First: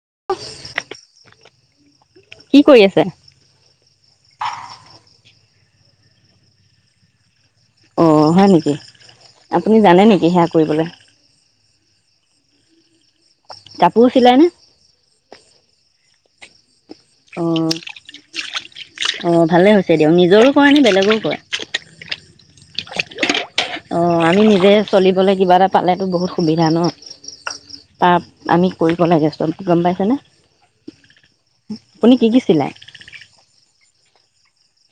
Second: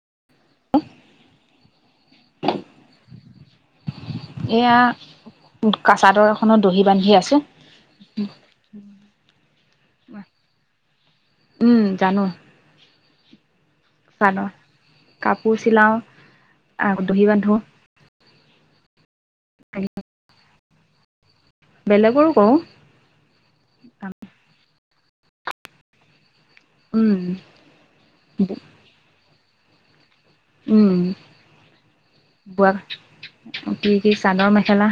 [unintelligible] কি কৰি আছে? কা-চাদৰ এখত দহি বান্ধি আছো। অ' হয় নেকি? আপুনি জানে নেকি সেয়া কৰিবলে? উম জানো চাদৰ। কাপোৰ চিলাও। আকৌ দহি বান্ধো। অ', অ' ভালে হৈছে দিয়ক নিজৰো কৰেনে বেলেগৰো কৰে? বেলেগৰো কৰো। অ' আমি নিজে চলিবলৈ কিবা এটা পালেতো বহুত সুবিধা ন উম [unintelligible] আমি কৰিব লাগে চব। গম পাইছানে? উম। কি চিলায়? [unintelligible] কি? কি চাদৰ-মেখেলা।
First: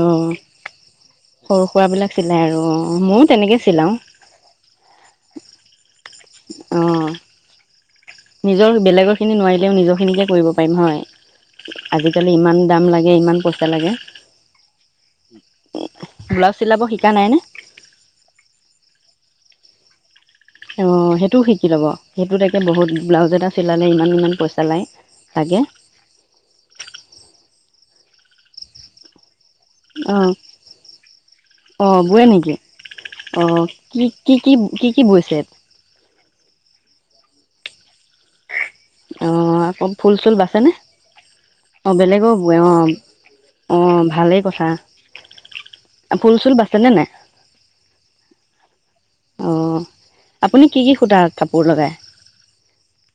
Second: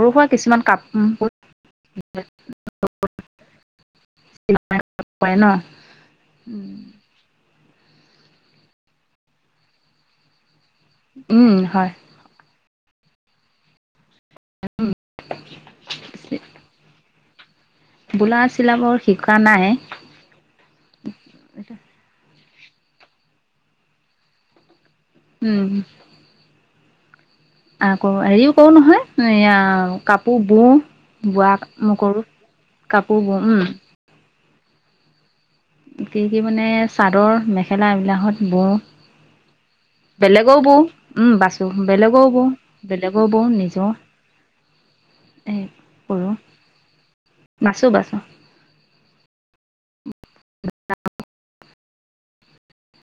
অ' সৰু-সুৰাবিলাক চিলাই আৰু অ'। ময়ো তেনেকে চিলাও। পৰে ন? উম। নিজৰ, বেলেগৰ খিনি নোৱাৰিলেও নিজৰ খিনিকে কৰিব পাৰ উম হয়, হয় আজি-কালি ইমান দাম লাগে ইমান পইচা লাগে ব্লাউজ চিলাব শিক [unintelligible] কানা হে অ' সেইটোও শিকি ল'ব সেইটো ত এ বহুত ব্লাউজ এটা চিলালে ইমান ইমান পইচা লায় উম আ কৰ হেৰিও কৰো নহয় এয়া অঁ কাপোৰ বওঁ বোৱা ম অঁ কৰো বোৱে নেকি কাপোৰ বওঁ অঁ কি কি কি কি কি বুইছে কি কি মানে চাদৰ মেখেলা এইবিলাকত বওঁ অঁ আকৌ ফুল চুল বেলেগও বাচেনে বওঁ উম বাচো অঁ বেলেগও বেলেগো বওঁ বোৱে অঁ বেলেগো বওঁ নিজৰ অঁ ভালেই কথা এই কৰো ফুল চুল বাচেনে নাই বাচো বাচো অ' আপুনি কি কি সূতা কাপোৰ লগায়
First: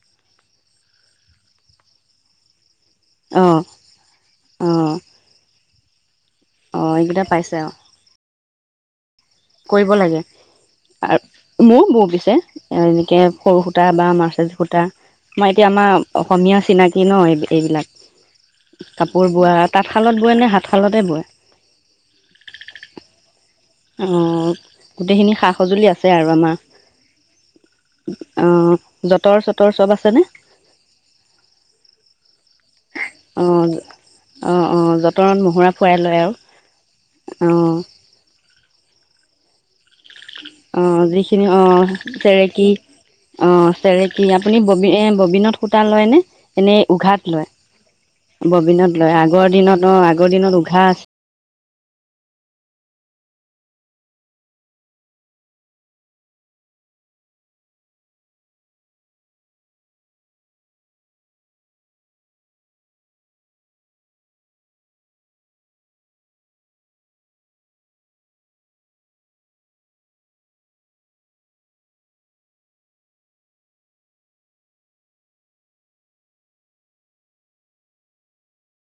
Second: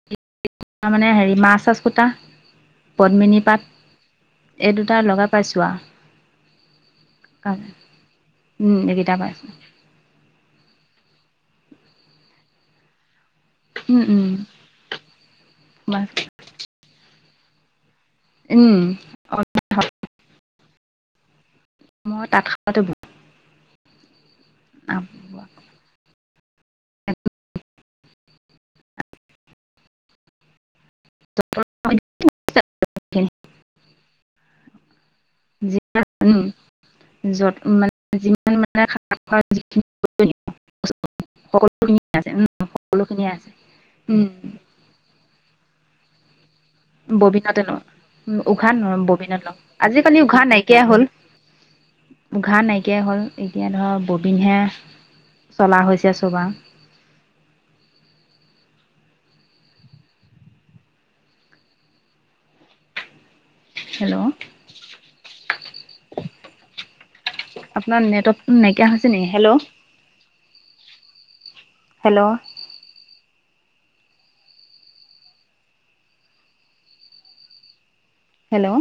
তাৰ মানে হেৰি মা চাছ কুটা পদ্মিনী অঁ পাট এই দুটা লগাই পাইছোঁ আৰু ' এইকোটা পাইছে আৰু এইকেইটা পায় কৰিব লাগে মোৰো বৌ পিছে এনেকে সৰু সূতা উম বা উম মাৰ্চজ সূতা আমাৰ এতিয়া আমাৰ বাচ অসমীয়া চিনাকি নহ উম এইবিলাক কাপোৰ বোৱা তাঁতশালত বয় নে হাতশালতে বয় মই তাঁত শালতে বওঁ অ' গোটেইখিনি সা সঁজুলি আছে আৰু আমাৰ অ' যতৰ চতৰ চব আছেনে? [unintelligible] অ' অ' অ' যতনত মহহুৰা ফৰাই লয় আৰু অ' হয় অ' যিখিনি অ' সকলোখিনিয়ে আছে উম চেৰেকি সকলোখিনিয়ে আছে অ' চেৰেকি উম আপুনি ব এ ববিনতু টা লয়নে এনেই উঘাত লয় ববিনতে ন উ উঘা ন ববিনত লয় ববিনত আগৰ লওঁ দিনত অঁ আজিকালি আগৰ উঘা দিনত নাইকিয়া হল উঘা নাইকিয়া হল এতিয়া ধৰক ববিনহে চলা হৈছে চুবা হেল্ল' আপোনাৰ নেটৱৰ্ক নাইকিয়া হৈছে নেকি হেল্ল' হেল্ল' হেল্ল'